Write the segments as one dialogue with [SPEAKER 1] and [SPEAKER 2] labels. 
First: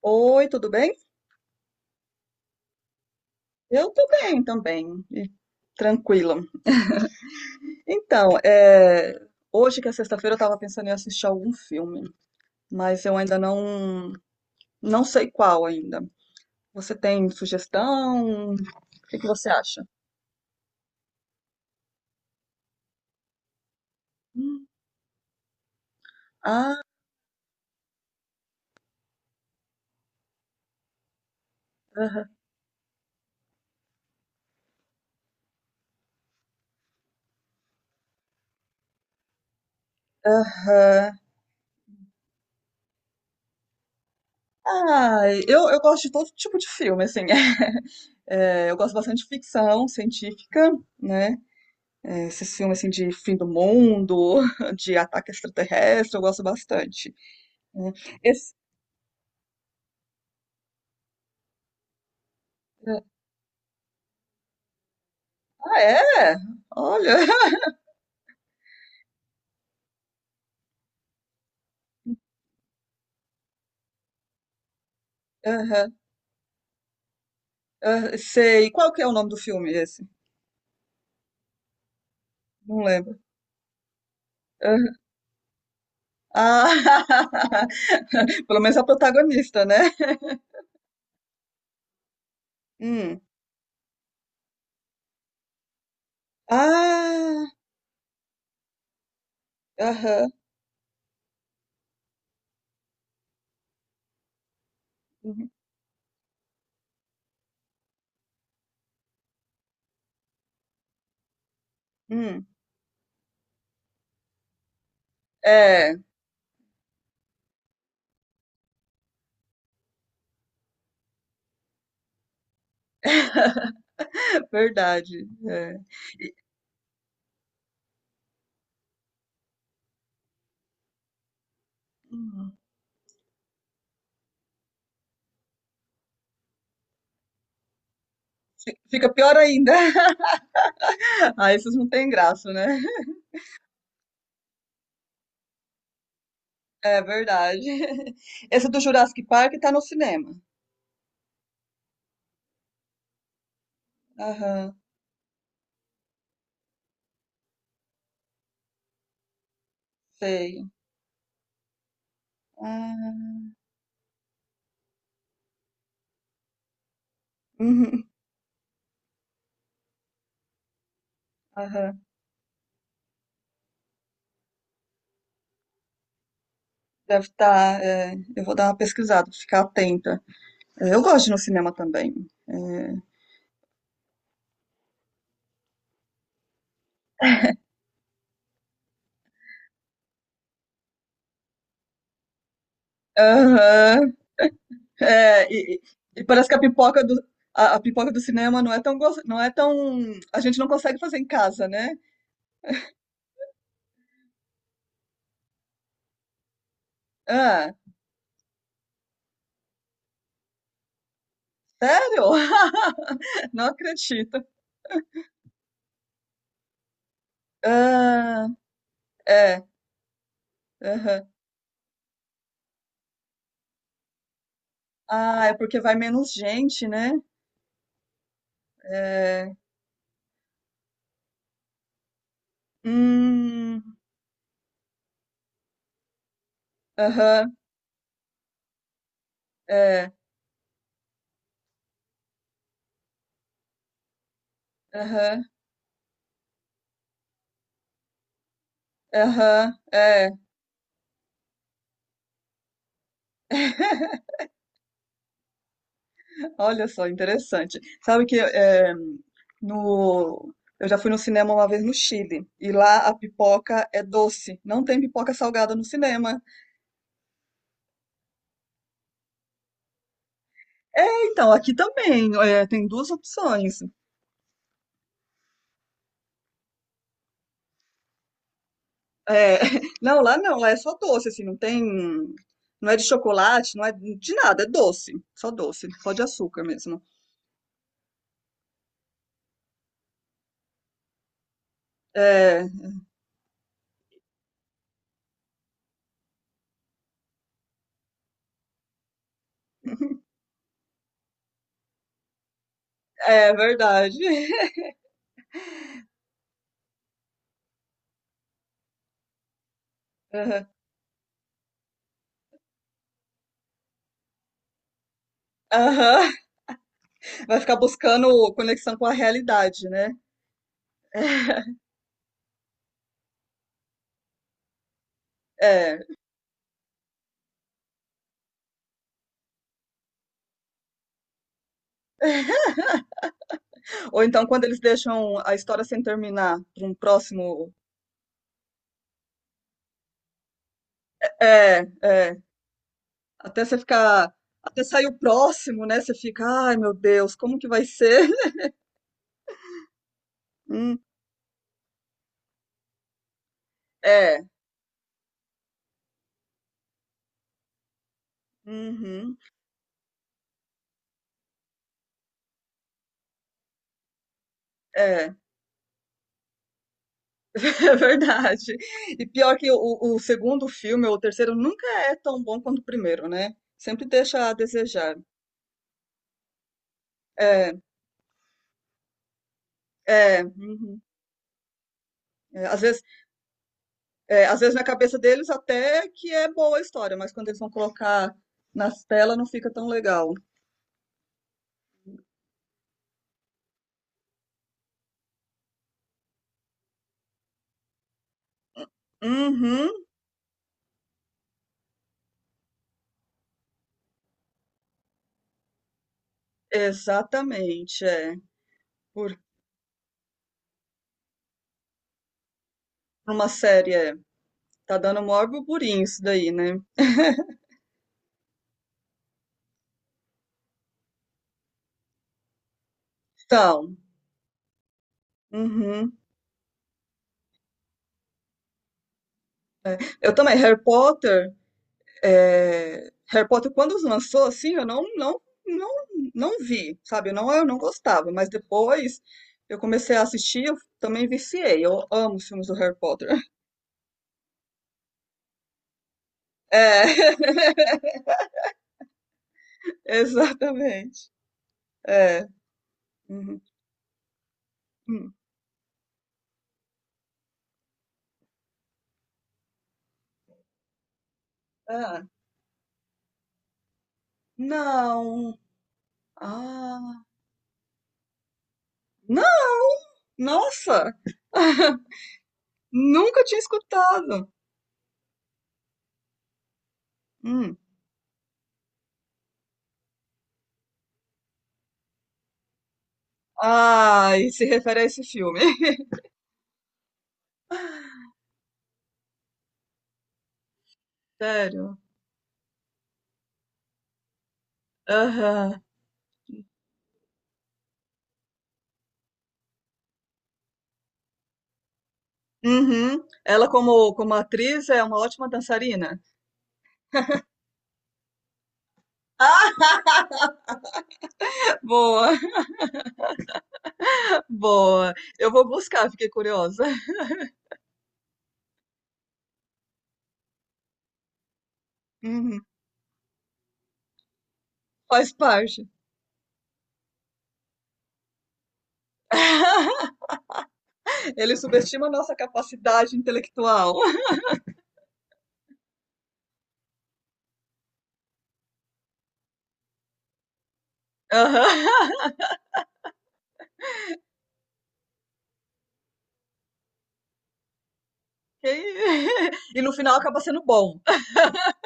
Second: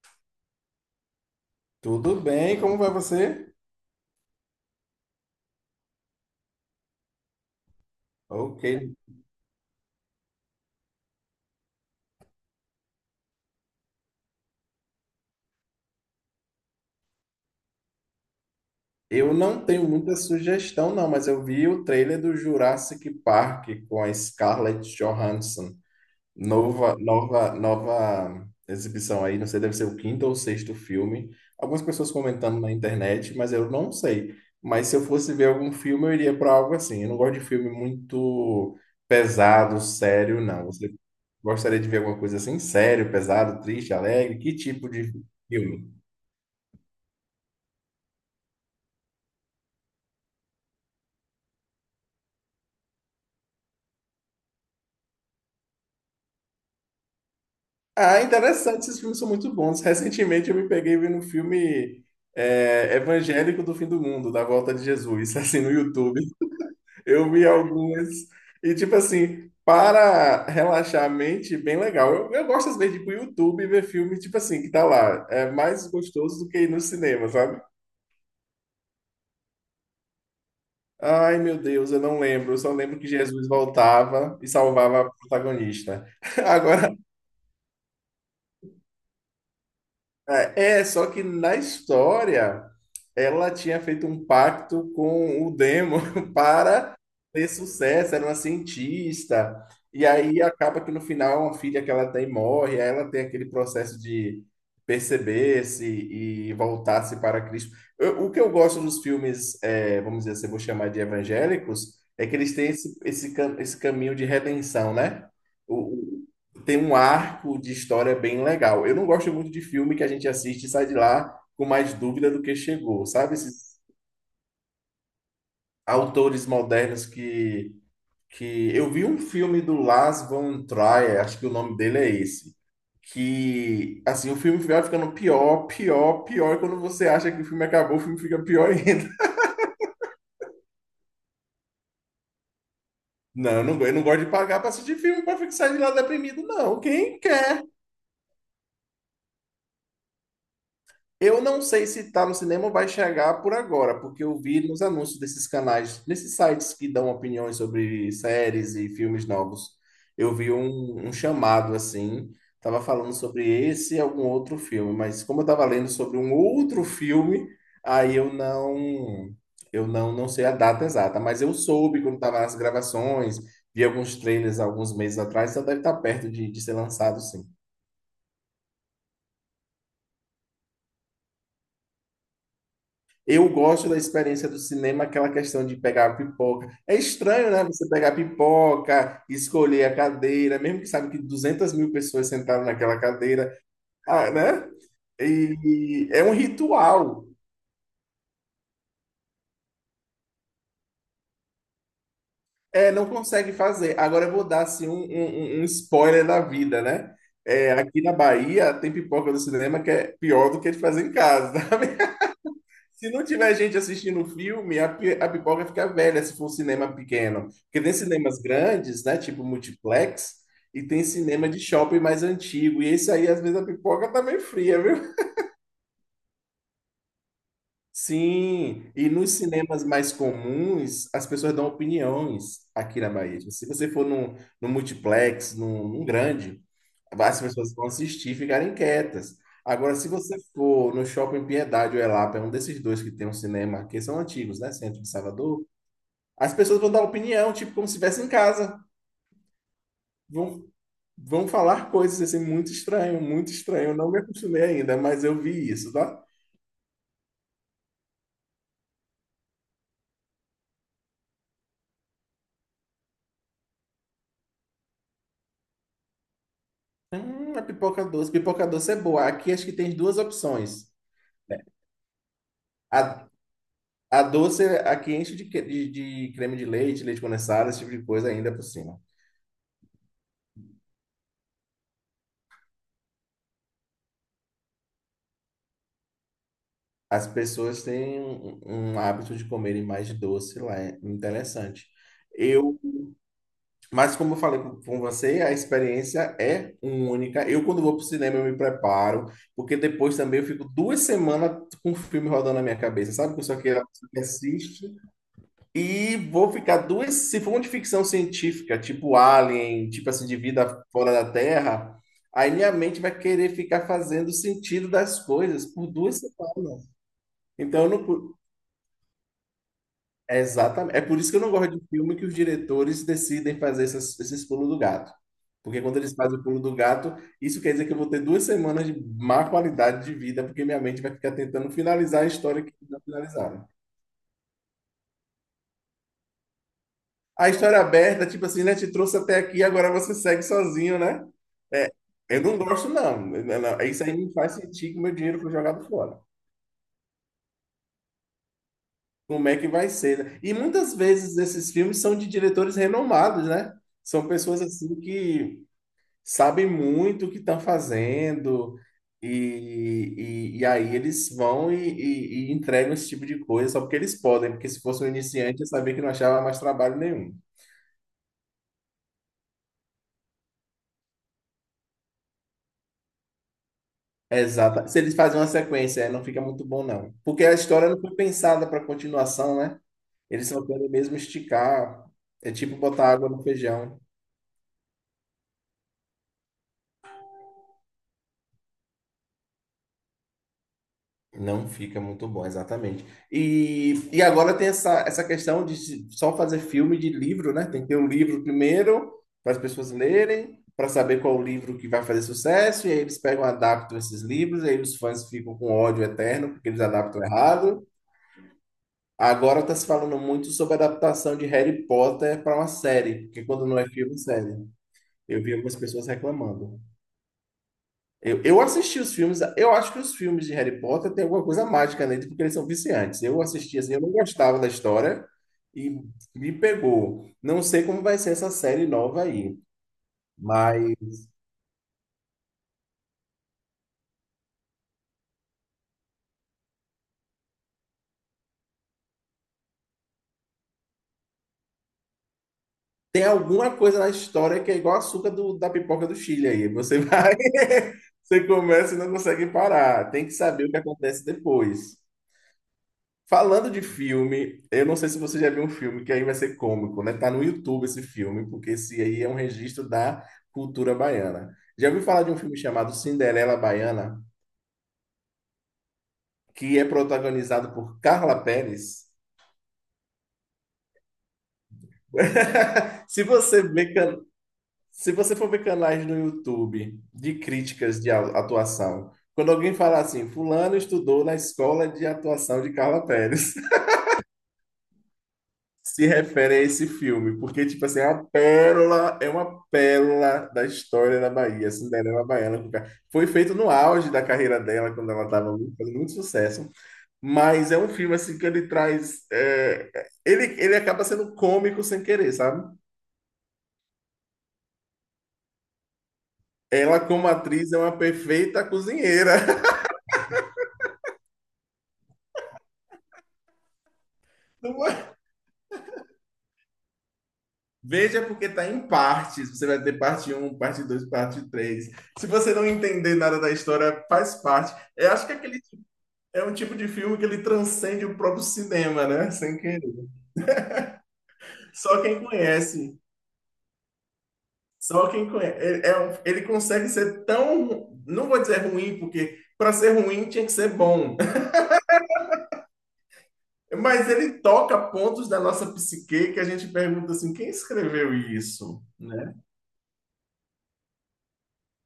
[SPEAKER 1] Oi, tudo bem?
[SPEAKER 2] Tudo bem, como vai você?
[SPEAKER 1] Eu tô bem também, e tranquila. Então,
[SPEAKER 2] Ok.
[SPEAKER 1] é, hoje que é sexta-feira eu tava pensando em assistir algum filme, mas eu ainda não sei qual ainda. Você tem sugestão? O que que
[SPEAKER 2] Eu
[SPEAKER 1] você
[SPEAKER 2] não
[SPEAKER 1] acha?
[SPEAKER 2] tenho muita sugestão, não, mas eu vi o trailer do Jurassic Park com a
[SPEAKER 1] Hum.
[SPEAKER 2] Scarlett Johansson.
[SPEAKER 1] Ah,
[SPEAKER 2] Nova exibição aí, não sei, deve ser o quinto ou sexto filme. Algumas pessoas
[SPEAKER 1] aham,
[SPEAKER 2] comentando na internet, mas eu não sei. Mas se eu fosse ver algum filme, eu iria para algo assim. Eu não gosto de filme muito pesado, sério, não. Você
[SPEAKER 1] aham.
[SPEAKER 2] gostaria de ver alguma coisa assim? Sério, pesado, triste, alegre? Que tipo de
[SPEAKER 1] Ah, eu
[SPEAKER 2] filme?
[SPEAKER 1] gosto de todo tipo de filme, assim. É, eu gosto bastante de ficção científica, né? É, esses filmes assim de fim do mundo, de ataque extraterrestre, eu gosto bastante. Né.
[SPEAKER 2] Ah,
[SPEAKER 1] Esse-
[SPEAKER 2] interessante, esses filmes são muito bons. Recentemente eu me peguei vendo um filme
[SPEAKER 1] É,
[SPEAKER 2] evangélico do fim do mundo, da volta de Jesus, assim, no
[SPEAKER 1] ah,
[SPEAKER 2] YouTube.
[SPEAKER 1] é? Olha.
[SPEAKER 2] Eu vi algumas e, tipo assim, para relaxar a mente, bem legal. Eu gosto, às vezes, de ir pro YouTube e ver filme, tipo assim, que tá lá. É mais
[SPEAKER 1] Aham,
[SPEAKER 2] gostoso do que ir no cinema, sabe?
[SPEAKER 1] aham, sei. Qual que é o nome do filme esse?
[SPEAKER 2] Ai, meu Deus, eu não lembro. Eu só
[SPEAKER 1] Não
[SPEAKER 2] lembro que
[SPEAKER 1] lembro.
[SPEAKER 2] Jesus voltava e
[SPEAKER 1] Aham.
[SPEAKER 2] salvava a protagonista.
[SPEAKER 1] Ah,
[SPEAKER 2] Agora,
[SPEAKER 1] pelo menos a protagonista, né?
[SPEAKER 2] Só que na história
[SPEAKER 1] Hum.
[SPEAKER 2] ela tinha feito um pacto com o Demo para
[SPEAKER 1] Ah,
[SPEAKER 2] ter sucesso, era uma cientista. E
[SPEAKER 1] aham.
[SPEAKER 2] aí acaba que no final uma filha que ela tem morre, aí ela tem aquele processo de
[SPEAKER 1] Uhum,
[SPEAKER 2] perceber-se e voltar-se para Cristo. O que eu gosto dos filmes, é, vamos dizer assim, eu vou chamar de evangélicos, é que
[SPEAKER 1] hum.
[SPEAKER 2] eles têm esse caminho de redenção, né?
[SPEAKER 1] É,
[SPEAKER 2] Tem um arco de história bem legal. Eu não gosto muito de filme que a gente assiste e sai de lá com mais dúvida do que chegou, sabe? Esses
[SPEAKER 1] verdade. É.
[SPEAKER 2] autores modernos eu vi um filme do Lars von Trier, acho que o nome dele é esse,
[SPEAKER 1] Hum.
[SPEAKER 2] que, assim, o filme vai ficando pior, pior, pior, e quando você acha que o filme acabou, o filme fica pior
[SPEAKER 1] Fica
[SPEAKER 2] ainda.
[SPEAKER 1] pior ainda. Ah, esses não têm graça, né?
[SPEAKER 2] Não, eu não gosto de pagar para assistir filme para ficar sair de lá deprimido, não.
[SPEAKER 1] É
[SPEAKER 2] Quem
[SPEAKER 1] verdade.
[SPEAKER 2] quer...
[SPEAKER 1] Esse do Jurassic Park tá no cinema.
[SPEAKER 2] Eu não sei se está no cinema ou vai chegar por agora, porque eu vi
[SPEAKER 1] Aham,
[SPEAKER 2] nos anúncios desses canais, nesses sites que dão opiniões sobre séries e filmes novos, eu vi
[SPEAKER 1] sei.
[SPEAKER 2] um chamado assim, tava falando
[SPEAKER 1] Ah,
[SPEAKER 2] sobre esse e algum outro filme, mas como eu tava lendo sobre um outro filme,
[SPEAKER 1] uhum,
[SPEAKER 2] aí eu não, não sei a data exata, mas eu
[SPEAKER 1] aham.
[SPEAKER 2] soube quando tava nas gravações, vi alguns trailers alguns meses atrás, então deve estar perto de ser lançado,
[SPEAKER 1] Deve
[SPEAKER 2] sim.
[SPEAKER 1] estar. Eu vou dar uma pesquisada, ficar atenta. É, eu gosto de ir no cinema também. É.
[SPEAKER 2] Eu gosto da experiência do cinema, aquela questão de pegar a pipoca. É estranho, né? Você pegar a pipoca, escolher a cadeira, mesmo que sabe que 200.000 pessoas sentaram naquela cadeira,
[SPEAKER 1] Aham.
[SPEAKER 2] ah, né?
[SPEAKER 1] É, e, e-
[SPEAKER 2] E
[SPEAKER 1] e
[SPEAKER 2] é um
[SPEAKER 1] parece que a pipoca do,
[SPEAKER 2] ritual.
[SPEAKER 1] a, a pipoca do cinema não é tão. A gente não consegue fazer em casa, né?
[SPEAKER 2] É, não consegue fazer. Agora eu vou dar assim, um spoiler da vida, né? É,
[SPEAKER 1] Ah,
[SPEAKER 2] aqui na Bahia tem pipoca do cinema que é pior do que de fazer em casa, tá?
[SPEAKER 1] sério?
[SPEAKER 2] Se não tiver
[SPEAKER 1] Não
[SPEAKER 2] gente assistindo o
[SPEAKER 1] acredito.
[SPEAKER 2] filme, a pipoca fica velha se for um cinema pequeno. Porque tem cinemas
[SPEAKER 1] Ah,
[SPEAKER 2] grandes, né? Tipo
[SPEAKER 1] é.
[SPEAKER 2] multiplex, e tem
[SPEAKER 1] Aham.
[SPEAKER 2] cinema de shopping mais antigo. E esse aí, às vezes, a pipoca tá meio fria, viu?
[SPEAKER 1] Ah, é porque vai menos gente, né?
[SPEAKER 2] Sim, e nos
[SPEAKER 1] É,
[SPEAKER 2] cinemas mais comuns, as pessoas dão opiniões aqui na Bahia. Tipo, se
[SPEAKER 1] hum,
[SPEAKER 2] você for num multiplex, num grande, as
[SPEAKER 1] aham,
[SPEAKER 2] pessoas vão assistir e ficarem quietas. Agora, se
[SPEAKER 1] é,
[SPEAKER 2] você for no Shopping Piedade ou Elapa, é um desses dois que tem um cinema, que são antigos, né? Centro de
[SPEAKER 1] aham,
[SPEAKER 2] Salvador, as pessoas vão dar opinião, tipo, como se estivesse em casa.
[SPEAKER 1] aham, é.
[SPEAKER 2] Vão, vão falar coisas assim, muito estranho, muito estranho. Eu não me acostumei ainda, mas eu vi isso, tá?
[SPEAKER 1] Olha só, interessante. Sabe que é, no, eu já fui no cinema uma vez no Chile e lá a pipoca é doce, não tem pipoca salgada no cinema.
[SPEAKER 2] A pipoca doce. Pipoca doce é boa. Aqui acho que tem duas opções.
[SPEAKER 1] Então, aqui também é, tem duas
[SPEAKER 2] A,
[SPEAKER 1] opções.
[SPEAKER 2] a doce aqui enche de creme de leite, leite condensado, esse tipo de coisa ainda por cima.
[SPEAKER 1] É, não, lá não, lá é só doce, assim, não tem, não é de chocolate, não é de nada, é doce, só de açúcar mesmo.
[SPEAKER 2] As pessoas têm um hábito de comerem mais de doce lá, é interessante.
[SPEAKER 1] É,
[SPEAKER 2] Eu, mas como eu falei com você, a experiência é única. Eu, quando vou pro cinema, eu me preparo, porque depois também eu fico 2 semanas com o filme rodando na minha cabeça. Sabe que eu
[SPEAKER 1] é
[SPEAKER 2] sou aquela pessoa
[SPEAKER 1] verdade.
[SPEAKER 2] que assiste e vou ficar duas. Se for uma de ficção científica, tipo Alien, tipo assim, de
[SPEAKER 1] Aham.
[SPEAKER 2] vida fora da Terra, aí minha mente vai querer ficar fazendo sentido das coisas por duas
[SPEAKER 1] Aham.
[SPEAKER 2] semanas.
[SPEAKER 1] Vai ficar
[SPEAKER 2] Então, eu não. cu-
[SPEAKER 1] buscando conexão com a realidade, né?
[SPEAKER 2] é exatamente. É por isso que eu não gosto de filme que os diretores decidem fazer esses pulos do gato. Porque quando
[SPEAKER 1] É.
[SPEAKER 2] eles fazem o pulo do gato, isso quer dizer que eu vou ter 2 semanas de má qualidade de vida, porque minha mente vai ficar tentando finalizar a história que não finalizaram.
[SPEAKER 1] Ou então quando eles deixam a história sem terminar para um
[SPEAKER 2] A
[SPEAKER 1] próximo.
[SPEAKER 2] história aberta, tipo assim, né? Te trouxe até aqui, agora você segue sozinho, né?
[SPEAKER 1] É,
[SPEAKER 2] É,
[SPEAKER 1] é.
[SPEAKER 2] eu não gosto, não.
[SPEAKER 1] Até você
[SPEAKER 2] Isso aí
[SPEAKER 1] ficar.
[SPEAKER 2] me faz
[SPEAKER 1] Até
[SPEAKER 2] sentir que
[SPEAKER 1] sair
[SPEAKER 2] meu
[SPEAKER 1] o
[SPEAKER 2] dinheiro foi
[SPEAKER 1] próximo,
[SPEAKER 2] jogado
[SPEAKER 1] né? Você
[SPEAKER 2] fora.
[SPEAKER 1] fica, ai meu Deus, como que vai ser?
[SPEAKER 2] Como é que vai ser, né? E muitas
[SPEAKER 1] Hum,
[SPEAKER 2] vezes esses filmes são de diretores renomados, né? São
[SPEAKER 1] é.
[SPEAKER 2] pessoas assim que sabem muito o que estão fazendo,
[SPEAKER 1] Uhum,
[SPEAKER 2] e aí eles vão e entregam esse tipo de coisa só porque eles podem, porque se fosse um
[SPEAKER 1] é,
[SPEAKER 2] iniciante, eu sabia que não achava mais trabalho nenhum.
[SPEAKER 1] é verdade. E pior que o segundo filme, ou o terceiro, nunca é tão bom quanto o primeiro, né? Sempre deixa a
[SPEAKER 2] Exata. Se eles
[SPEAKER 1] desejar.
[SPEAKER 2] fazem uma sequência, é, não fica muito bom, não. Porque a
[SPEAKER 1] É,
[SPEAKER 2] história não foi pensada para continuação, né?
[SPEAKER 1] é,
[SPEAKER 2] Eles só querem
[SPEAKER 1] uhum.
[SPEAKER 2] mesmo esticar. É
[SPEAKER 1] É,
[SPEAKER 2] tipo
[SPEAKER 1] às vezes
[SPEAKER 2] botar água no feijão.
[SPEAKER 1] é, às vezes na cabeça deles até que é boa a história, mas quando eles vão colocar nas telas não fica tão legal.
[SPEAKER 2] Não fica muito bom, exatamente. E agora tem essa questão de só fazer filme de livro, né? Tem que ter o livro primeiro, para as pessoas
[SPEAKER 1] Uhum,
[SPEAKER 2] lerem, para saber qual o livro que vai fazer sucesso, e aí eles pegam, adaptam esses livros, e aí os fãs ficam com ódio eterno, porque eles adaptam errado.
[SPEAKER 1] exatamente, é. Por
[SPEAKER 2] Agora está se falando muito sobre a adaptação de Harry Potter para uma série, porque
[SPEAKER 1] Uma
[SPEAKER 2] quando não é
[SPEAKER 1] série, é.
[SPEAKER 2] filme, é série.
[SPEAKER 1] Tá dando
[SPEAKER 2] Eu
[SPEAKER 1] maior
[SPEAKER 2] vi algumas
[SPEAKER 1] burburinho
[SPEAKER 2] pessoas
[SPEAKER 1] isso daí, né?
[SPEAKER 2] reclamando. Eu assisti os filmes, eu acho que os filmes de Harry Potter tem alguma coisa mágica neles, porque eles são viciantes. Eu assisti assim,
[SPEAKER 1] Então,
[SPEAKER 2] eu não gostava da história e
[SPEAKER 1] uhum.
[SPEAKER 2] me pegou. Não sei como vai ser essa série nova aí,
[SPEAKER 1] Eu também, Harry
[SPEAKER 2] mas
[SPEAKER 1] Potter, é, Harry Potter quando lançou, assim, eu não, não, não, não vi, sabe? eu não gostava, mas depois eu comecei a assistir, eu também viciei. Eu amo os filmes do Harry
[SPEAKER 2] tem
[SPEAKER 1] Potter.
[SPEAKER 2] alguma coisa na história que é igual açúcar da pipoca do Chile aí. Você
[SPEAKER 1] É,
[SPEAKER 2] vai, você começa e não consegue parar. Tem que saber o que acontece
[SPEAKER 1] exatamente.
[SPEAKER 2] depois.
[SPEAKER 1] É. Uhum.
[SPEAKER 2] Falando de filme, eu não sei se
[SPEAKER 1] Hum.
[SPEAKER 2] você já viu um filme que aí vai ser cômico, né? Tá no YouTube esse filme, porque esse aí é um registro da cultura baiana. Já ouviu falar
[SPEAKER 1] É.
[SPEAKER 2] de um filme chamado Cinderela Baiana,
[SPEAKER 1] Não.
[SPEAKER 2] que é
[SPEAKER 1] Ah,
[SPEAKER 2] protagonizado por Carla Pérez?
[SPEAKER 1] não! Nossa!
[SPEAKER 2] Se
[SPEAKER 1] Nunca tinha
[SPEAKER 2] você vê, can-
[SPEAKER 1] escutado.
[SPEAKER 2] Se você for ver canais no YouTube de
[SPEAKER 1] Hum.
[SPEAKER 2] críticas de atuação, quando alguém fala assim, fulano estudou na escola de atuação de Carla Pérez,
[SPEAKER 1] Ah, e se refere a esse filme.
[SPEAKER 2] se refere a esse filme, porque, tipo assim, é uma pérola da história da Bahia,
[SPEAKER 1] Sério.
[SPEAKER 2] Cinderela Baiana. Foi feito no auge da carreira dela, quando ela estava
[SPEAKER 1] Aham.
[SPEAKER 2] fazendo muito sucesso, mas é um filme, assim, que ele traz... é, ele acaba sendo cômico sem querer, sabe?
[SPEAKER 1] Uhum. Ela como atriz é uma ótima dançarina.
[SPEAKER 2] Ela, como atriz, é uma perfeita cozinheira.
[SPEAKER 1] Boa, boa. Eu vou buscar, fiquei curiosa.
[SPEAKER 2] Veja porque tá em partes. Você vai ter parte um, parte 2, parte 3. Se você
[SPEAKER 1] Uhum.
[SPEAKER 2] não entender nada da história, faz parte. Eu acho
[SPEAKER 1] Faz
[SPEAKER 2] que aquele...
[SPEAKER 1] parte.
[SPEAKER 2] É um tipo de filme que ele transcende o próprio cinema, né? Sem querer.
[SPEAKER 1] Ele
[SPEAKER 2] Só
[SPEAKER 1] subestima a
[SPEAKER 2] quem
[SPEAKER 1] nossa
[SPEAKER 2] conhece.
[SPEAKER 1] capacidade intelectual.
[SPEAKER 2] Só quem conhece. É um- ele consegue ser tão... Não vou dizer ruim, porque para ser ruim tinha que ser bom.
[SPEAKER 1] Aham.
[SPEAKER 2] Mas ele toca pontos da nossa psique que a gente pergunta assim: quem escreveu
[SPEAKER 1] E
[SPEAKER 2] isso? Né?
[SPEAKER 1] e no final acaba sendo bom.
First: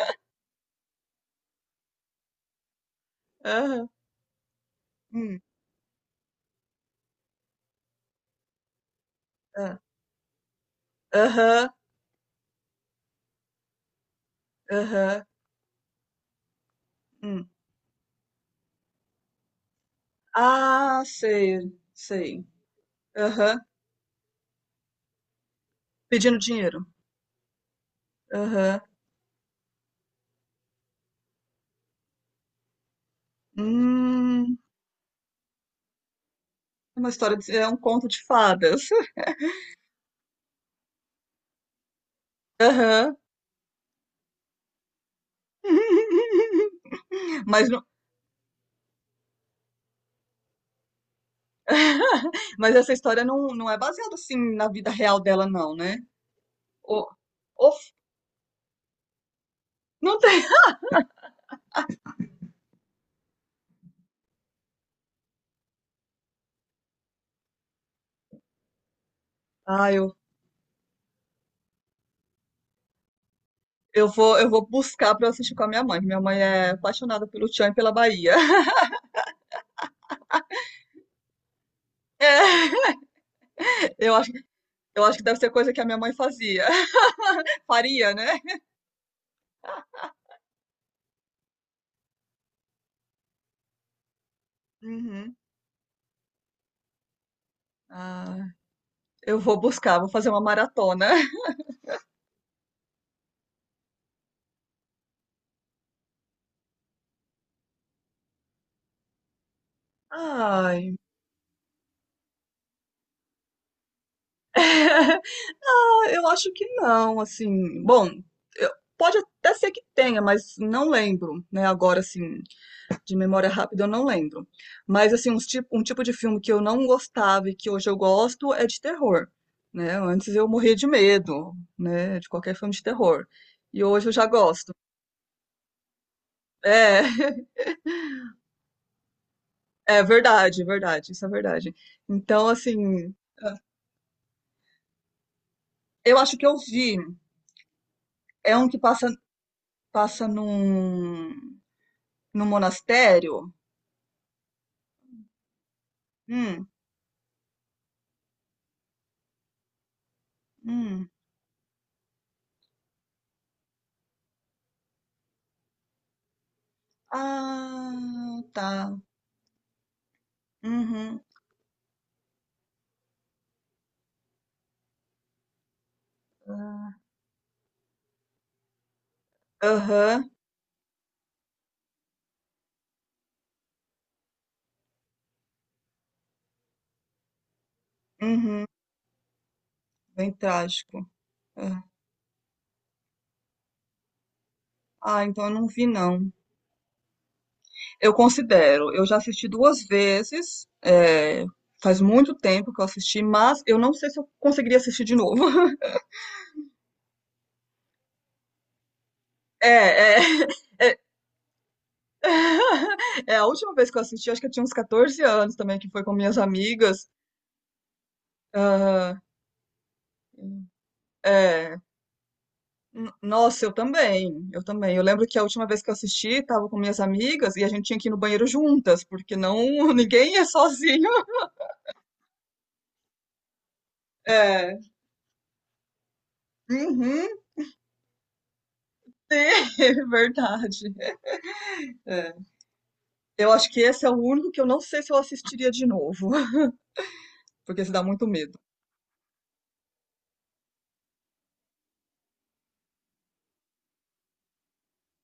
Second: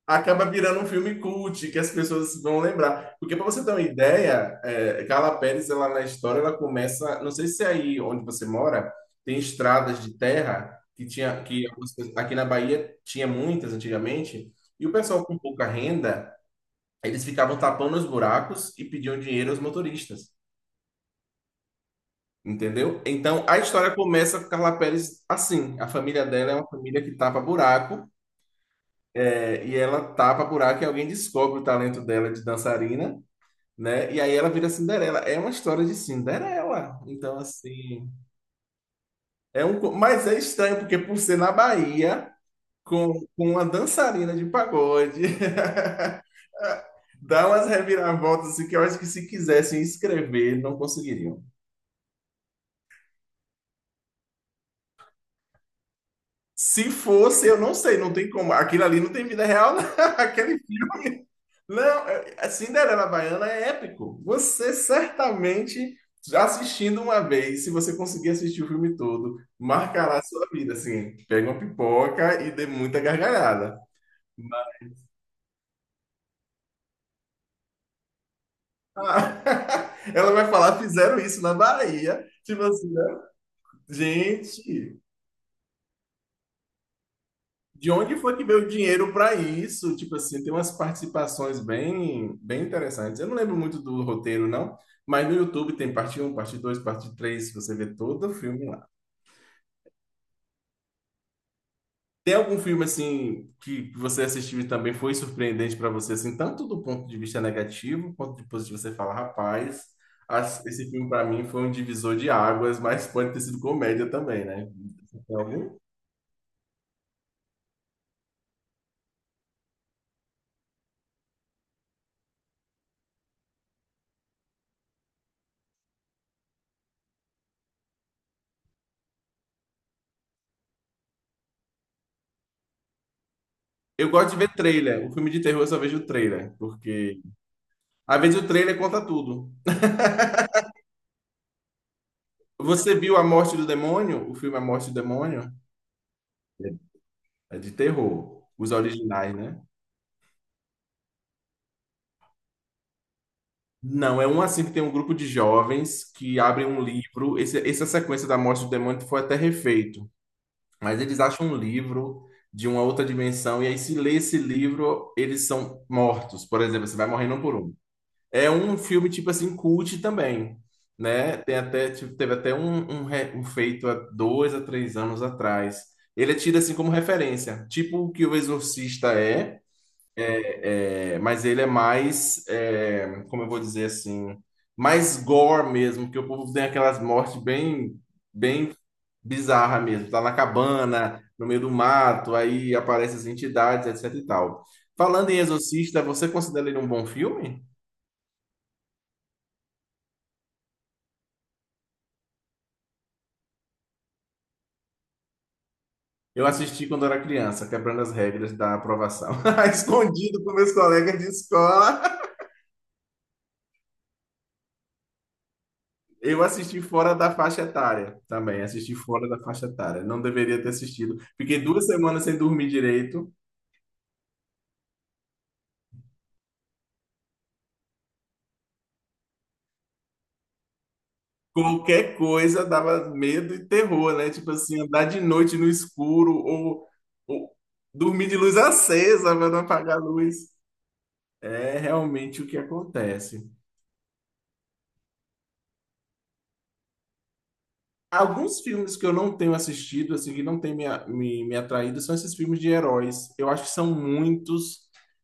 [SPEAKER 2] Acaba virando um filme cult, que as pessoas vão lembrar. Porque para você ter uma
[SPEAKER 1] Aham.
[SPEAKER 2] ideia, é, Carla
[SPEAKER 1] Hum.
[SPEAKER 2] Pérez, ela na história, ela começa, não sei se é aí onde você mora, tem
[SPEAKER 1] Ah,
[SPEAKER 2] estradas de terra que tinha que
[SPEAKER 1] aham,
[SPEAKER 2] algumas pessoas... aqui na Bahia tinha muitas antigamente, e o
[SPEAKER 1] aham.
[SPEAKER 2] pessoal com pouca renda, eles
[SPEAKER 1] Hum.
[SPEAKER 2] ficavam tapando os buracos e pediam dinheiro aos motoristas.
[SPEAKER 1] Ah, sei, sei.
[SPEAKER 2] Entendeu? Então a
[SPEAKER 1] Aham.
[SPEAKER 2] história começa com Carla Pérez assim. A família
[SPEAKER 1] Pedindo
[SPEAKER 2] dela é uma
[SPEAKER 1] dinheiro.
[SPEAKER 2] família que tapa buraco,
[SPEAKER 1] Aham.
[SPEAKER 2] é, e ela tapa buraco e alguém descobre o talento dela de dançarina. Né? E aí ela
[SPEAKER 1] Hum,
[SPEAKER 2] vira Cinderela. É uma história de Cinderela.
[SPEAKER 1] uma
[SPEAKER 2] Então,
[SPEAKER 1] história de é um conto
[SPEAKER 2] assim,
[SPEAKER 1] de fadas.
[SPEAKER 2] é mas é estranho porque por ser na Bahia,
[SPEAKER 1] Aham.
[SPEAKER 2] com uma dançarina de pagode, dá
[SPEAKER 1] Mas
[SPEAKER 2] umas
[SPEAKER 1] não
[SPEAKER 2] reviravoltas assim, que eu acho que se quisessem escrever, não conseguiriam.
[SPEAKER 1] Mas essa história não é baseada, assim, na vida real dela não, né?
[SPEAKER 2] Se
[SPEAKER 1] Ou
[SPEAKER 2] fosse, eu
[SPEAKER 1] ou
[SPEAKER 2] não sei, não tem como. Aquilo ali não tem vida real, não.
[SPEAKER 1] não tem.
[SPEAKER 2] Aquele filme. Não, é- é Cinderela Baiana é épico. Você certamente, já assistindo uma vez, se você conseguir assistir o filme todo,
[SPEAKER 1] Ah, eu
[SPEAKER 2] marcará a sua vida, assim. Pega uma pipoca e dê muita gargalhada.
[SPEAKER 1] eu vou eu vou buscar pra eu assistir com a minha mãe é apaixonada pelo Tchan e pela Bahia.
[SPEAKER 2] Ah, ela vai falar, fizeram isso na Bahia. Tipo
[SPEAKER 1] É,
[SPEAKER 2] assim, né?
[SPEAKER 1] eu acho
[SPEAKER 2] gente,
[SPEAKER 1] eu acho que deve ser coisa que a minha mãe fazia.
[SPEAKER 2] de
[SPEAKER 1] Faria,
[SPEAKER 2] onde foi
[SPEAKER 1] né?
[SPEAKER 2] que veio o dinheiro para isso? Tipo assim, tem umas participações bem, bem interessantes. Eu não lembro muito do roteiro, não, mas no
[SPEAKER 1] Uhum.
[SPEAKER 2] YouTube tem parte um, parte 2, parte 3, você vê todo o
[SPEAKER 1] Ah,
[SPEAKER 2] filme lá.
[SPEAKER 1] eu vou buscar, vou fazer uma maratona.
[SPEAKER 2] Tem algum filme assim que você assistiu e também foi surpreendente para você, assim, tanto do ponto de vista negativo quanto de positivo, você fala, rapaz, esse
[SPEAKER 1] Ai,
[SPEAKER 2] filme para mim foi um divisor de águas, mas pode ter sido comédia também, né? Tem algum?
[SPEAKER 1] ah, eu acho que não, assim. Bom, eu- pode até ser que tenha, mas não lembro, né? Agora, assim, de memória rápida, eu não lembro. Mas, assim, um tipo de filme que eu não gostava e que hoje eu gosto é de terror, né? Antes eu morria de medo, né? De qualquer filme de terror. E hoje
[SPEAKER 2] Eu
[SPEAKER 1] eu já
[SPEAKER 2] gosto de ver
[SPEAKER 1] gosto.
[SPEAKER 2] trailer. O filme de terror eu só vejo o trailer,
[SPEAKER 1] É,
[SPEAKER 2] porque às vezes o trailer conta tudo.
[SPEAKER 1] é verdade, verdade, isso é verdade. Então,
[SPEAKER 2] Você
[SPEAKER 1] assim,
[SPEAKER 2] viu A Morte do Demônio? O filme A Morte do Demônio?
[SPEAKER 1] eu acho que eu vi.
[SPEAKER 2] É de terror.
[SPEAKER 1] É um
[SPEAKER 2] Os
[SPEAKER 1] que passa,
[SPEAKER 2] originais, né?
[SPEAKER 1] passa num monastério.
[SPEAKER 2] Não, é um assim que tem um grupo de jovens que abrem
[SPEAKER 1] Hum,
[SPEAKER 2] um livro. Essa sequência da Morte do Demônio foi até refeito. Mas
[SPEAKER 1] hum.
[SPEAKER 2] eles acham um livro de uma outra dimensão, e aí, se lê esse livro, eles são mortos. Por exemplo, você vai morrendo um por um.
[SPEAKER 1] Ah,
[SPEAKER 2] É um
[SPEAKER 1] tá.
[SPEAKER 2] filme, tipo assim, cult também,
[SPEAKER 1] Uhum.
[SPEAKER 2] né? Tem até, tipo, teve até um feito há 2 a 3 anos atrás. Ele é tido, assim, como referência. Tipo o que o Exorcista é,
[SPEAKER 1] Aham.
[SPEAKER 2] mas ele é mais, como eu vou dizer assim, mais gore mesmo, que o povo tem aquelas mortes bem,
[SPEAKER 1] Uhum.
[SPEAKER 2] bem bizarra mesmo. Tá
[SPEAKER 1] Bem
[SPEAKER 2] na
[SPEAKER 1] trágico.
[SPEAKER 2] cabana, no meio
[SPEAKER 1] É.
[SPEAKER 2] do mato, aí aparecem as entidades, etc e tal.
[SPEAKER 1] Ah,
[SPEAKER 2] Falando em
[SPEAKER 1] então eu não vi,
[SPEAKER 2] Exorcista, você
[SPEAKER 1] não.
[SPEAKER 2] considera ele um bom filme?
[SPEAKER 1] Eu considero. Eu já assisti duas vezes. É, faz muito tempo que eu assisti, mas eu não sei se eu conseguiria assistir de novo.
[SPEAKER 2] Eu assisti quando era criança, quebrando as regras da aprovação.
[SPEAKER 1] É, é,
[SPEAKER 2] Escondido com meus
[SPEAKER 1] é,
[SPEAKER 2] colegas de escola.
[SPEAKER 1] é a última vez que eu assisti, acho que eu tinha uns 14 anos também, que foi com minhas
[SPEAKER 2] Eu assisti
[SPEAKER 1] amigas.
[SPEAKER 2] fora da faixa etária também. Assisti fora da faixa etária. Não deveria
[SPEAKER 1] Ah,
[SPEAKER 2] ter assistido. Fiquei
[SPEAKER 1] é,
[SPEAKER 2] 2 semanas sem dormir direito.
[SPEAKER 1] nossa, eu também, eu também. Eu lembro que a última vez que eu assisti, tava com minhas amigas e a gente tinha que ir no banheiro juntas, porque não, ninguém é sozinho.
[SPEAKER 2] Qualquer coisa dava medo e terror, né? Tipo
[SPEAKER 1] É,
[SPEAKER 2] assim, andar de noite no escuro ou,
[SPEAKER 1] uhum,
[SPEAKER 2] ou dormir de luz acesa para não
[SPEAKER 1] é
[SPEAKER 2] apagar a luz.
[SPEAKER 1] verdade.
[SPEAKER 2] É
[SPEAKER 1] É.
[SPEAKER 2] realmente o que
[SPEAKER 1] Eu
[SPEAKER 2] acontece.
[SPEAKER 1] acho que esse é o único que eu não sei se eu assistiria de novo, porque se dá muito medo.
[SPEAKER 2] Alguns filmes que eu não tenho assistido, assim, que não tem me atraído, são esses filmes de heróis. Eu acho que são muitos,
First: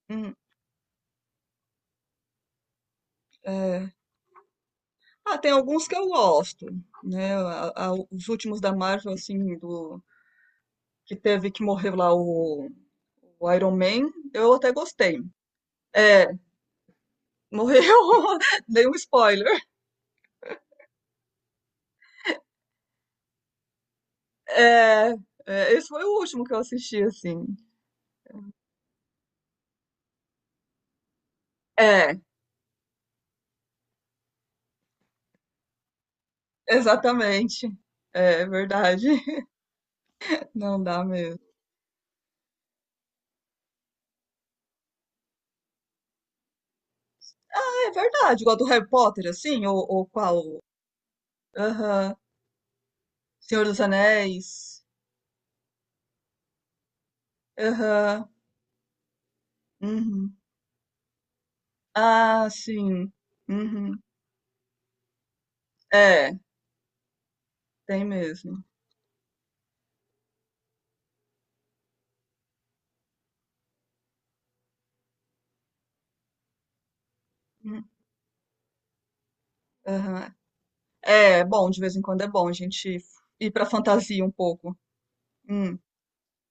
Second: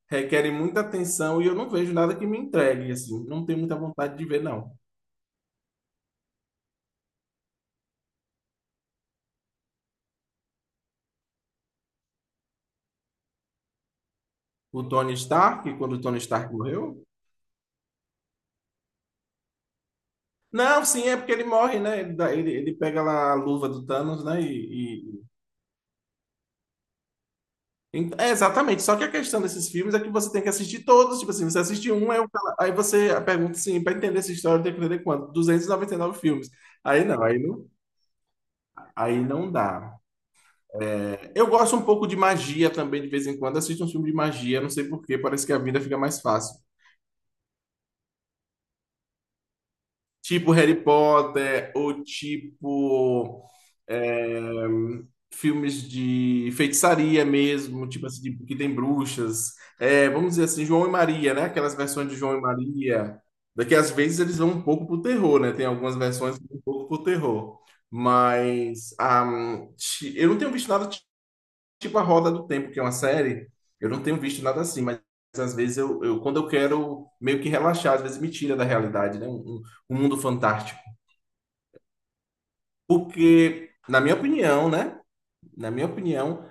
[SPEAKER 1] Hum,
[SPEAKER 2] requerem muita atenção e eu não vejo nada que me entregue, assim. Não tenho muita
[SPEAKER 1] é.
[SPEAKER 2] vontade de ver, não.
[SPEAKER 1] Ah, tem alguns que eu gosto, né? Os últimos da Marvel, assim, do que teve que morrer lá o Iron Man, eu até
[SPEAKER 2] O Tony
[SPEAKER 1] gostei.
[SPEAKER 2] Stark, quando o Tony
[SPEAKER 1] É,
[SPEAKER 2] Stark morreu?
[SPEAKER 1] morreu? Dei um spoiler.
[SPEAKER 2] Não, sim, é porque ele morre, né? Ele pega lá a luva do Thanos, né?
[SPEAKER 1] É, é, esse foi o último que eu assisti, assim.
[SPEAKER 2] É, exatamente. Só que a questão desses filmes é que você tem que assistir todos. Tipo assim, você assiste um,
[SPEAKER 1] É,
[SPEAKER 2] aí, aí você pergunta assim, para entender essa história, tem que entender quanto? 299 filmes. Aí não, aí não
[SPEAKER 1] exatamente. É verdade.
[SPEAKER 2] Aí não dá.
[SPEAKER 1] Não dá mesmo.
[SPEAKER 2] Eu gosto um pouco de magia também, de vez em quando. Assisto um filme de magia, não sei por quê, parece que a vida fica mais fácil.
[SPEAKER 1] É verdade, igual do Harry Potter, assim, ou, qual?
[SPEAKER 2] Tipo Harry Potter, ou
[SPEAKER 1] Aham.
[SPEAKER 2] tipo
[SPEAKER 1] Senhor dos
[SPEAKER 2] é,
[SPEAKER 1] Anéis.
[SPEAKER 2] filmes de feitiçaria mesmo, tipo assim,
[SPEAKER 1] Aham.
[SPEAKER 2] que tem bruxas. É, vamos
[SPEAKER 1] Uhum.
[SPEAKER 2] dizer assim, João e Maria, né? Aquelas versões de João e
[SPEAKER 1] Ah, sim.
[SPEAKER 2] Maria. Daqui às
[SPEAKER 1] Uhum.
[SPEAKER 2] vezes eles vão um pouco pro terror, né? Tem algumas
[SPEAKER 1] É,
[SPEAKER 2] versões que vão um pouco pro terror.
[SPEAKER 1] tem mesmo.
[SPEAKER 2] Mas eu não tenho visto nada tipo a Roda do Tempo, que é uma série, eu não tenho visto nada assim, mas às vezes quando eu quero meio que
[SPEAKER 1] Hum,
[SPEAKER 2] relaxar, às vezes me tira da realidade, né? Um mundo
[SPEAKER 1] Aham.
[SPEAKER 2] fantástico.
[SPEAKER 1] É, bom, de vez em quando é bom a gente ir pra
[SPEAKER 2] Porque, na minha
[SPEAKER 1] fantasia um
[SPEAKER 2] opinião,
[SPEAKER 1] pouco.
[SPEAKER 2] né? Na
[SPEAKER 1] Hum,
[SPEAKER 2] minha opinião,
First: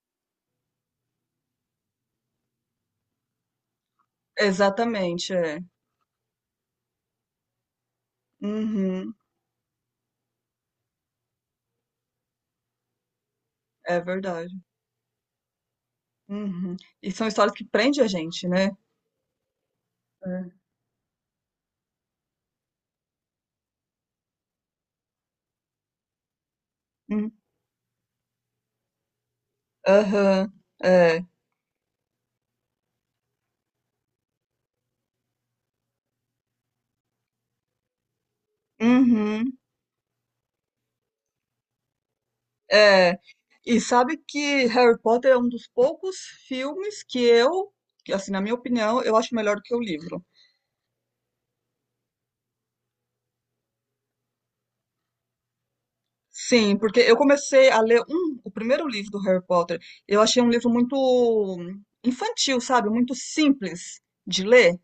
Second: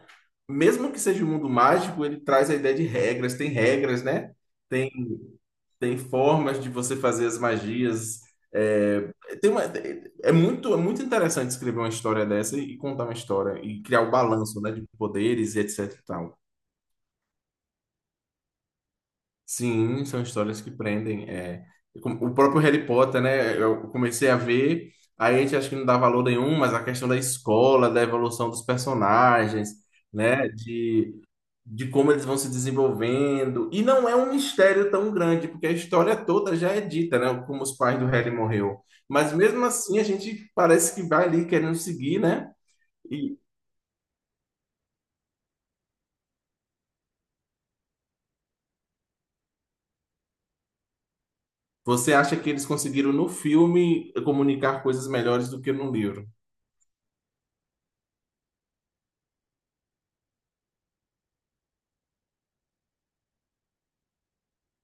[SPEAKER 2] mesmo que seja um mundo mágico, ele traz a ideia de regras, tem regras, né? Tem,
[SPEAKER 1] exatamente, é.
[SPEAKER 2] tem formas de você fazer as magias. É,
[SPEAKER 1] Uhum,
[SPEAKER 2] tem uma, é é muito, É muito interessante escrever uma história dessa e contar uma história e
[SPEAKER 1] é
[SPEAKER 2] criar o
[SPEAKER 1] verdade.
[SPEAKER 2] balanço, né, de poderes e etc e tal.
[SPEAKER 1] Uhum. E são histórias que prendem a gente, né?
[SPEAKER 2] Sim, são
[SPEAKER 1] É.
[SPEAKER 2] histórias que prendem. É, o próprio Harry Potter, né? Eu comecei a ver, aí a gente acha que não dá valor nenhum, mas a questão da
[SPEAKER 1] Hum.
[SPEAKER 2] escola, da evolução dos personagens, né?
[SPEAKER 1] Aham.
[SPEAKER 2] De,
[SPEAKER 1] É.
[SPEAKER 2] de como eles vão se desenvolvendo. E não é um mistério tão grande, porque a história toda já é dita, né? Como os pais do Harry morreu. Mas
[SPEAKER 1] Uhum.
[SPEAKER 2] mesmo assim, a gente parece que vai ali querendo seguir, né?
[SPEAKER 1] É.
[SPEAKER 2] E
[SPEAKER 1] E sabe que Harry Potter é um dos poucos filmes que, assim, na minha opinião, eu acho melhor do que o livro.
[SPEAKER 2] você acha que eles conseguiram no filme comunicar coisas melhores do que no livro.
[SPEAKER 1] Sim, porque eu comecei a ler o primeiro livro do Harry Potter. Eu achei um livro muito infantil, sabe? Muito simples de ler.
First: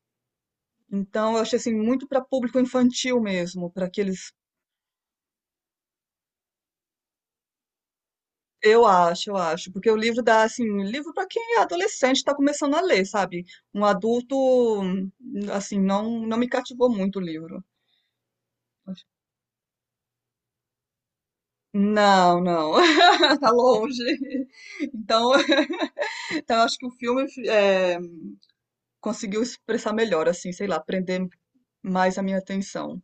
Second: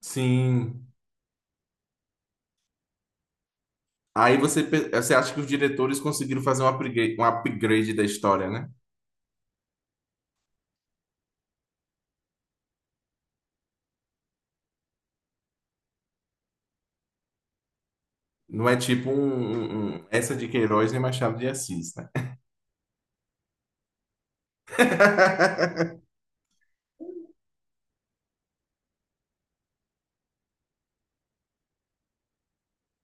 [SPEAKER 2] Sim.
[SPEAKER 1] Então, eu achei assim muito para público infantil mesmo, para aqueles.
[SPEAKER 2] Aí você acha que os diretores conseguiram fazer um upgrade, da história, né?
[SPEAKER 1] Eu acho, porque o livro dá assim, um livro para quem é adolescente está começando a ler, sabe? Um adulto, hum, assim não me cativou muito o livro.
[SPEAKER 2] Não é tipo essa de Queiroz nem Machado de Assis, né?
[SPEAKER 1] Não, não, tá longe. Então, então eu acho que o filme conseguiu expressar melhor, assim, sei lá, prender mais a minha atenção.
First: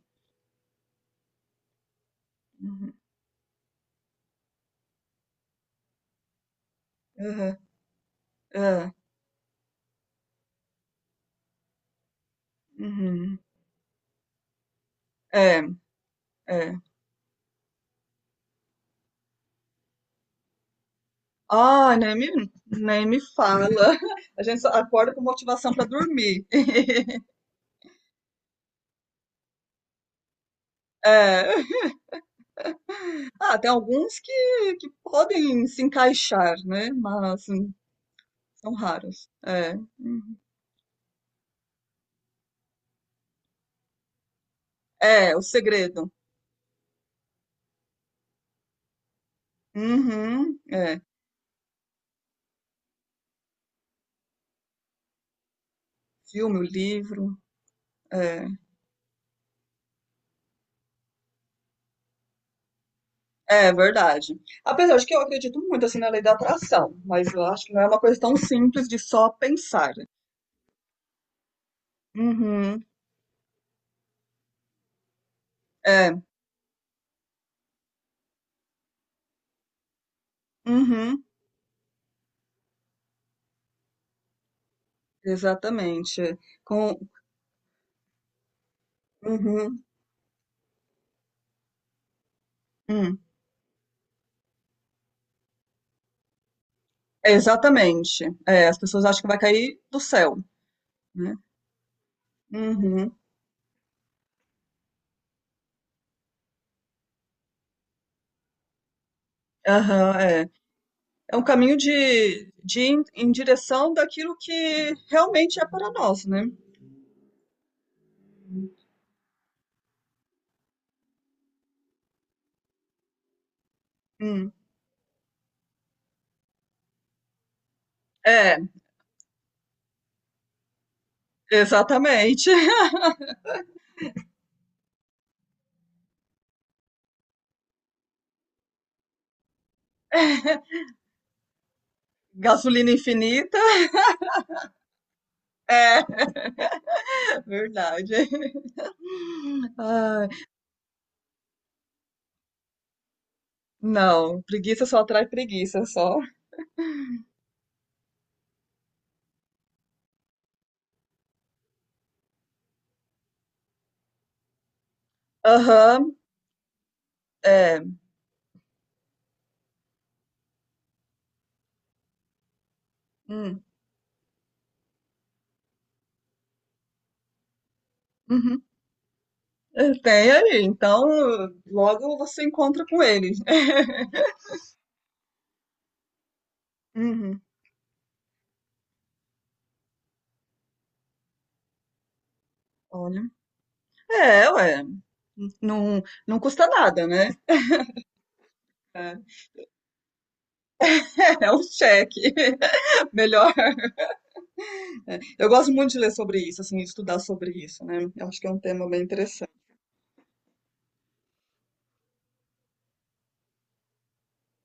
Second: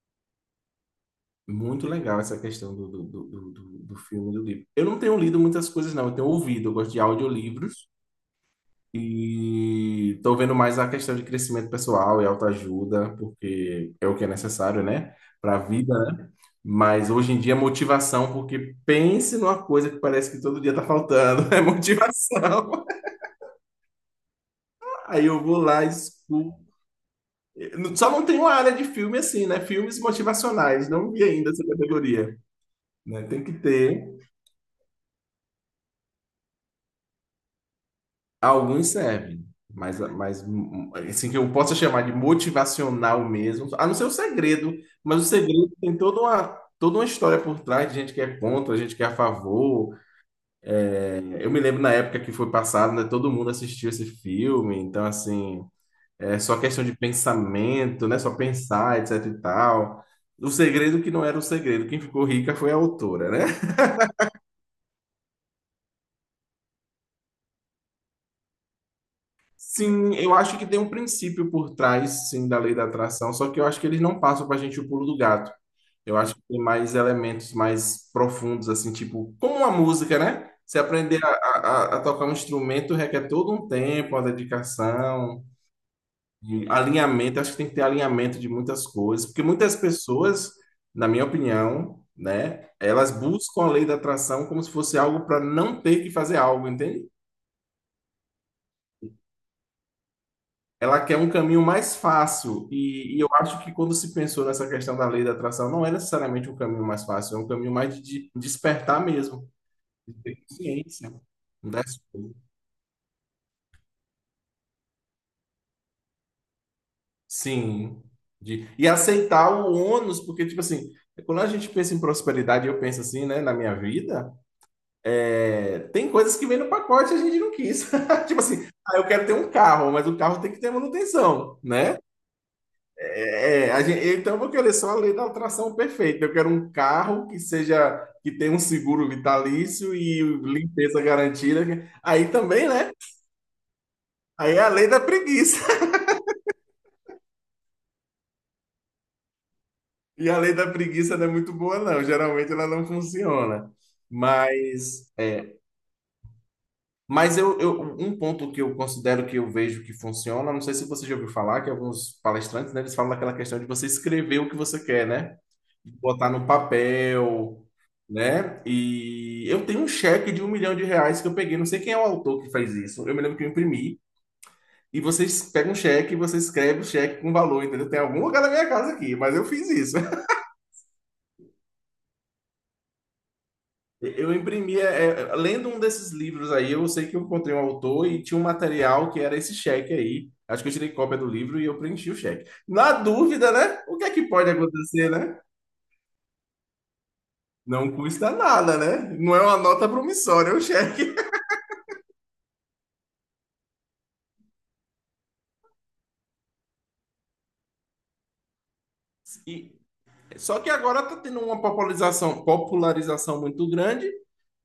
[SPEAKER 2] Muito legal essa questão do,
[SPEAKER 1] Uhum,
[SPEAKER 2] do, do, do, do do filme e do livro. Eu não tenho lido muitas coisas, não. Eu tenho ouvido, eu gosto de
[SPEAKER 1] uhum,
[SPEAKER 2] audiolivros.
[SPEAKER 1] é,
[SPEAKER 2] E estou vendo mais a questão de crescimento pessoal e autoajuda,
[SPEAKER 1] uhum.
[SPEAKER 2] porque é o que é necessário, né? Para
[SPEAKER 1] É,
[SPEAKER 2] a vida, né?
[SPEAKER 1] é.
[SPEAKER 2] Mas hoje em dia, é motivação, porque pense numa coisa que parece que todo dia está faltando, é
[SPEAKER 1] Ah, nem me,
[SPEAKER 2] motivação.
[SPEAKER 1] nem me fala. A gente só acorda com
[SPEAKER 2] Aí eu vou
[SPEAKER 1] motivação
[SPEAKER 2] lá
[SPEAKER 1] para
[SPEAKER 2] e
[SPEAKER 1] dormir.
[SPEAKER 2] escuto. Só não tem uma área de filme assim, né? Filmes motivacionais, não vi ainda
[SPEAKER 1] É.
[SPEAKER 2] essa categoria, né? Tem que
[SPEAKER 1] Ah, tem alguns
[SPEAKER 2] ter.
[SPEAKER 1] que podem se encaixar, né? Mas, são
[SPEAKER 2] Alguns
[SPEAKER 1] raros.
[SPEAKER 2] servem,
[SPEAKER 1] É,
[SPEAKER 2] mas,
[SPEAKER 1] uhum.
[SPEAKER 2] assim que eu possa chamar de motivacional mesmo, a não ser o segredo, mas o
[SPEAKER 1] É o
[SPEAKER 2] segredo tem
[SPEAKER 1] segredo.
[SPEAKER 2] toda uma história por trás de gente que é contra, gente que é a favor.
[SPEAKER 1] Uhum, é.
[SPEAKER 2] É, eu me lembro na época que foi passado, né, todo mundo assistiu esse filme, então assim, é
[SPEAKER 1] Filme,
[SPEAKER 2] só
[SPEAKER 1] o
[SPEAKER 2] questão de
[SPEAKER 1] livro.
[SPEAKER 2] pensamento, né, só
[SPEAKER 1] É,
[SPEAKER 2] pensar, etc e tal. O segredo que não era o segredo, quem ficou rica foi a autora, né?
[SPEAKER 1] é verdade. Apesar de que eu acredito muito assim na lei da atração, mas eu acho que não é uma coisa tão simples de só pensar.
[SPEAKER 2] Sim, eu acho que tem um princípio por trás, sim, da lei da
[SPEAKER 1] Uhum,
[SPEAKER 2] atração, só que eu acho que eles não passam pra gente o pulo do gato.
[SPEAKER 1] é,
[SPEAKER 2] Eu acho que tem mais elementos mais profundos, assim, tipo, como a música, né? Você aprender
[SPEAKER 1] uhum,
[SPEAKER 2] a tocar um instrumento requer todo um tempo, uma dedicação,
[SPEAKER 1] exatamente.
[SPEAKER 2] e
[SPEAKER 1] Com,
[SPEAKER 2] alinhamento. Acho que tem que ter alinhamento de muitas coisas, porque muitas
[SPEAKER 1] uhum,
[SPEAKER 2] pessoas, na minha opinião, né, elas
[SPEAKER 1] hum,
[SPEAKER 2] buscam a lei da atração como se fosse algo para não ter que fazer algo, entende?
[SPEAKER 1] exatamente. É, as pessoas acham que vai cair do céu,
[SPEAKER 2] Ela quer um
[SPEAKER 1] né?
[SPEAKER 2] caminho mais fácil.
[SPEAKER 1] Uhum,
[SPEAKER 2] E eu acho que quando se pensou nessa questão da lei da atração, não é necessariamente um caminho mais fácil, é um caminho mais de despertar mesmo, de
[SPEAKER 1] aham,
[SPEAKER 2] ter
[SPEAKER 1] é.
[SPEAKER 2] consciência
[SPEAKER 1] É um caminho
[SPEAKER 2] das coisas.
[SPEAKER 1] de ir em direção daquilo que realmente é para nós, né?
[SPEAKER 2] Sim. E aceitar o ônus, porque, tipo assim, quando a gente pensa em prosperidade, eu penso assim, né, na minha vida,
[SPEAKER 1] Hum.
[SPEAKER 2] tem coisas que vêm no pacote e a gente não quis. Tipo
[SPEAKER 1] É,
[SPEAKER 2] assim, ah, eu quero ter um carro, mas o carro tem que ter manutenção, né?
[SPEAKER 1] exatamente.
[SPEAKER 2] É, então eu vou querer só a lei da atração perfeita. Eu quero um carro que tenha um seguro vitalício e limpeza garantida. Aí também,
[SPEAKER 1] Gasolina
[SPEAKER 2] né?
[SPEAKER 1] infinita,
[SPEAKER 2] Aí é a lei da preguiça.
[SPEAKER 1] é verdade. Ai,
[SPEAKER 2] E a lei da preguiça não é muito boa, não. Geralmente ela não funciona.
[SPEAKER 1] não, preguiça só
[SPEAKER 2] Mas,
[SPEAKER 1] atrai
[SPEAKER 2] é,
[SPEAKER 1] preguiça, só.
[SPEAKER 2] mas um ponto que eu considero que eu vejo que funciona, não sei se você já ouviu falar, que alguns palestrantes, né, eles falam daquela questão de você escrever o que você quer, né?
[SPEAKER 1] Aham,
[SPEAKER 2] Botar no papel,
[SPEAKER 1] é.
[SPEAKER 2] né? E eu tenho um cheque de 1 milhão de reais que eu peguei. Não sei quem é o autor que faz isso. Eu me lembro que eu
[SPEAKER 1] Hum,
[SPEAKER 2] imprimi. E você pega um cheque e você escreve o cheque com valor, entendeu? Tem algum lugar na
[SPEAKER 1] uhum.
[SPEAKER 2] minha casa aqui, mas eu fiz
[SPEAKER 1] É,
[SPEAKER 2] isso.
[SPEAKER 1] tem aí, então logo você encontra com ele.
[SPEAKER 2] Eu imprimi, lendo um desses livros aí, eu sei que eu
[SPEAKER 1] Uhum,
[SPEAKER 2] encontrei um autor e tinha um material que era esse cheque aí. Acho que eu tirei cópia do livro e eu preenchi o cheque. Na
[SPEAKER 1] olha.
[SPEAKER 2] dúvida, né? O que é que
[SPEAKER 1] É,
[SPEAKER 2] pode
[SPEAKER 1] ué,
[SPEAKER 2] acontecer, né?
[SPEAKER 1] não, não custa nada, né?
[SPEAKER 2] Não custa nada,
[SPEAKER 1] É,
[SPEAKER 2] né? Não é uma nota promissória, é um cheque.
[SPEAKER 1] é um cheque. Melhor É, eu gosto muito de ler sobre isso, assim, estudar sobre isso, né? Eu acho que é um tema bem interessante.
[SPEAKER 2] E Só que agora está tendo uma popularização muito grande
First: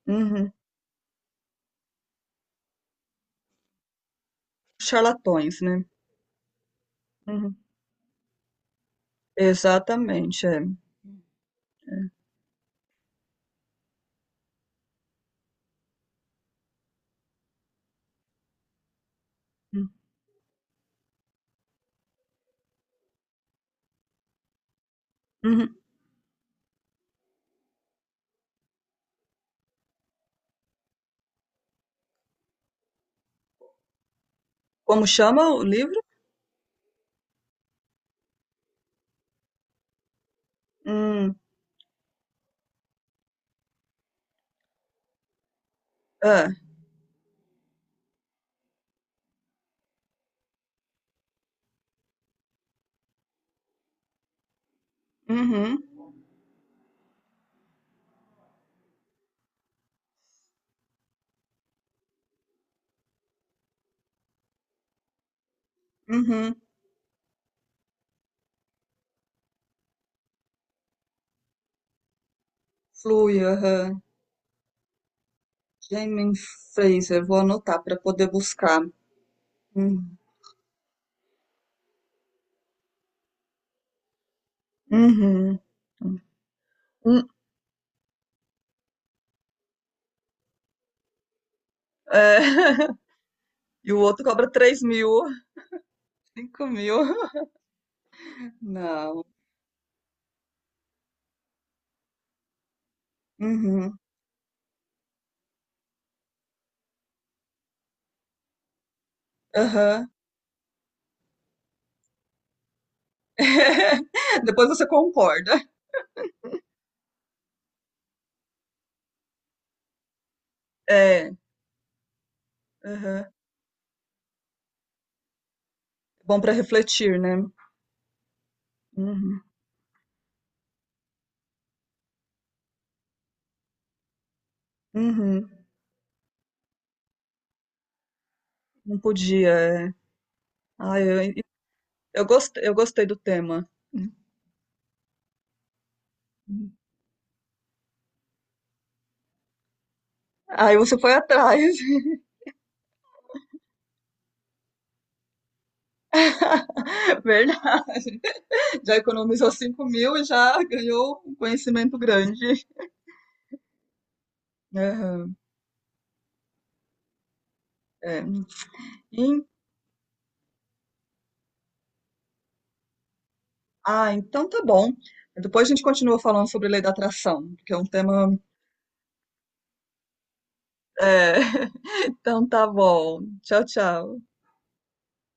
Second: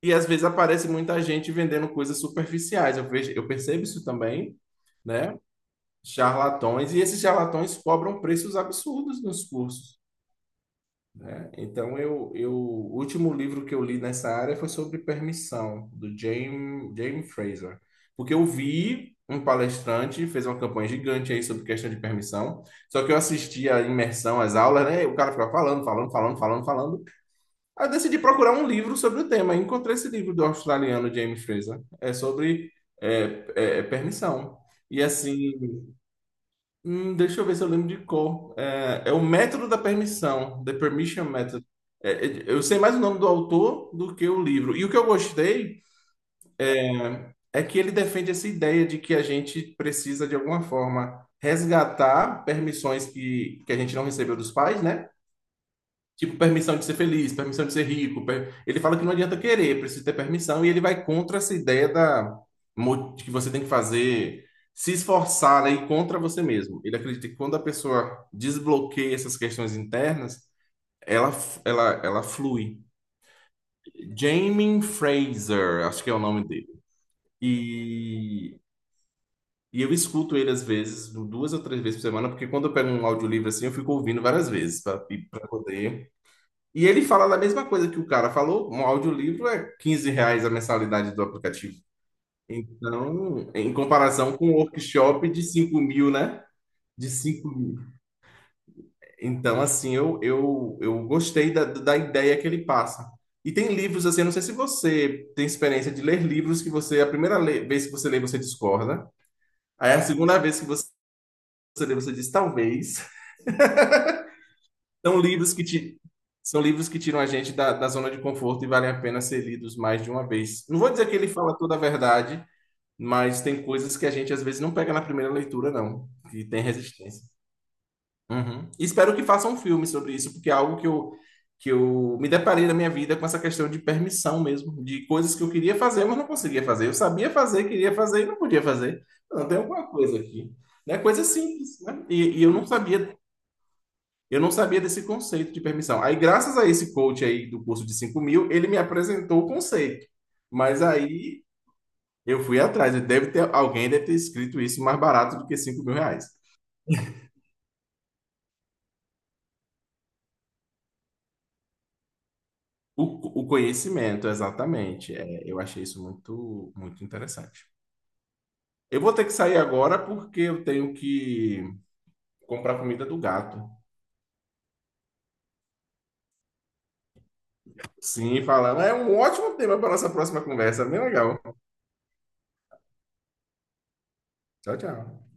[SPEAKER 2] e às vezes
[SPEAKER 1] Uhum.
[SPEAKER 2] aparece muita gente vendendo coisas superficiais. Eu vejo, eu percebo isso também, né?
[SPEAKER 1] Charlatões, né?
[SPEAKER 2] Charlatões, e esses
[SPEAKER 1] Uhum.
[SPEAKER 2] charlatões cobram preços absurdos nos cursos,
[SPEAKER 1] Exatamente, é.
[SPEAKER 2] né? Então eu o último livro que eu li nessa área foi sobre permissão, do James Fraser. Porque eu vi um
[SPEAKER 1] Hum,
[SPEAKER 2] palestrante fez uma campanha gigante aí sobre questão de permissão. Só que eu assisti a imersão, as aulas, né? O cara ficava
[SPEAKER 1] uhum.
[SPEAKER 2] falando, falando, falando, falando, falando. Aí eu decidi procurar um livro sobre o tema. Encontrei esse livro do australiano James Fraser. É sobre permissão. E
[SPEAKER 1] Como
[SPEAKER 2] assim,
[SPEAKER 1] chama o livro?
[SPEAKER 2] deixa eu ver se eu lembro de cor. É o método da permissão, The Permission
[SPEAKER 1] Hum,
[SPEAKER 2] Method. É, eu sei mais o nome do autor do que o livro. E o que eu gostei
[SPEAKER 1] é.
[SPEAKER 2] é que ele defende essa ideia de que a gente precisa, de alguma forma, resgatar permissões que a gente não recebeu dos pais, né?
[SPEAKER 1] Uhum,
[SPEAKER 2] Tipo, permissão de ser feliz, permissão de ser rico. Ele fala que não adianta querer, precisa ter permissão, e ele vai contra essa ideia de que você tem que fazer, se esforçar, né, e contra você
[SPEAKER 1] uhum.
[SPEAKER 2] mesmo. Ele acredita que quando a pessoa desbloqueia essas questões internas, ela flui.
[SPEAKER 1] Flui, aham.
[SPEAKER 2] Jamie Fraser, acho que é o
[SPEAKER 1] Jamie
[SPEAKER 2] nome dele.
[SPEAKER 1] Fraser, vou anotar para poder
[SPEAKER 2] E,
[SPEAKER 1] buscar.
[SPEAKER 2] e eu
[SPEAKER 1] Hum,
[SPEAKER 2] escuto ele às vezes, duas ou três vezes por semana, porque quando eu pego um audiolivro assim, eu fico ouvindo várias vezes para
[SPEAKER 1] Uhum.
[SPEAKER 2] poder. E ele fala
[SPEAKER 1] Hum,
[SPEAKER 2] da mesma coisa que o cara falou, um audiolivro é R$ 15 a mensalidade do aplicativo.
[SPEAKER 1] é.
[SPEAKER 2] Então, em
[SPEAKER 1] E o outro
[SPEAKER 2] comparação com
[SPEAKER 1] cobra
[SPEAKER 2] um
[SPEAKER 1] 3.000,
[SPEAKER 2] workshop de 5 mil, né?
[SPEAKER 1] 5.000.
[SPEAKER 2] De 5 mil.
[SPEAKER 1] Não.
[SPEAKER 2] Então, assim, eu gostei da ideia que ele passa. E tem
[SPEAKER 1] Uhum.
[SPEAKER 2] livros, assim, eu não sei se você tem experiência de ler livros que você, a primeira vez que você lê, você discorda. Aí a
[SPEAKER 1] Aham.
[SPEAKER 2] segunda vez que você lê, você diz talvez.
[SPEAKER 1] Depois você
[SPEAKER 2] São livros
[SPEAKER 1] concorda.
[SPEAKER 2] que ti- são livros que tiram a gente da zona de conforto e valem a pena ser lidos mais de uma vez. Não vou dizer que ele
[SPEAKER 1] É.
[SPEAKER 2] fala toda a verdade,
[SPEAKER 1] Aham.
[SPEAKER 2] mas tem coisas que a gente às vezes não pega na primeira leitura, não,
[SPEAKER 1] Bom
[SPEAKER 2] que
[SPEAKER 1] para
[SPEAKER 2] tem
[SPEAKER 1] refletir,
[SPEAKER 2] resistência.
[SPEAKER 1] né?
[SPEAKER 2] Uhum. E espero que
[SPEAKER 1] Uhum.
[SPEAKER 2] façam um filme sobre isso, porque é algo que eu, me deparei na minha vida com essa questão de permissão mesmo, de coisas que
[SPEAKER 1] Uhum.
[SPEAKER 2] eu queria fazer, mas não conseguia fazer. Eu sabia fazer, queria fazer e não podia
[SPEAKER 1] Não
[SPEAKER 2] fazer. Não,
[SPEAKER 1] podia.
[SPEAKER 2] tem alguma
[SPEAKER 1] É.
[SPEAKER 2] coisa aqui. Né?
[SPEAKER 1] Ai,
[SPEAKER 2] Coisa
[SPEAKER 1] eu,
[SPEAKER 2] simples, né?
[SPEAKER 1] eu,
[SPEAKER 2] E eu
[SPEAKER 1] gost,
[SPEAKER 2] não
[SPEAKER 1] eu gostei do
[SPEAKER 2] sabia
[SPEAKER 1] tema.
[SPEAKER 2] desse conceito de permissão. Aí, graças a
[SPEAKER 1] Uhum.
[SPEAKER 2] esse coach aí do curso de 5 mil, ele me apresentou o conceito.
[SPEAKER 1] Aí
[SPEAKER 2] Mas
[SPEAKER 1] você foi
[SPEAKER 2] aí
[SPEAKER 1] atrás,
[SPEAKER 2] eu fui atrás. Deve ter, alguém deve ter escrito isso mais barato do que 5 mil reais.
[SPEAKER 1] verdade. Já economizou 5.000 e já ganhou um conhecimento grande.
[SPEAKER 2] O conhecimento, exatamente.
[SPEAKER 1] Aham,
[SPEAKER 2] É, eu achei isso muito, muito interessante.
[SPEAKER 1] é.
[SPEAKER 2] Eu vou ter que
[SPEAKER 1] E-
[SPEAKER 2] sair agora porque eu tenho que comprar comida do gato.
[SPEAKER 1] ah, então tá bom. Depois a gente continua falando sobre lei da atração, que é um tema.
[SPEAKER 2] Sim, falando. É um ótimo tema para nossa próxima conversa. Bem
[SPEAKER 1] É.
[SPEAKER 2] legal.
[SPEAKER 1] Então tá bom. Tchau, tchau.
[SPEAKER 2] Tchau, tchau.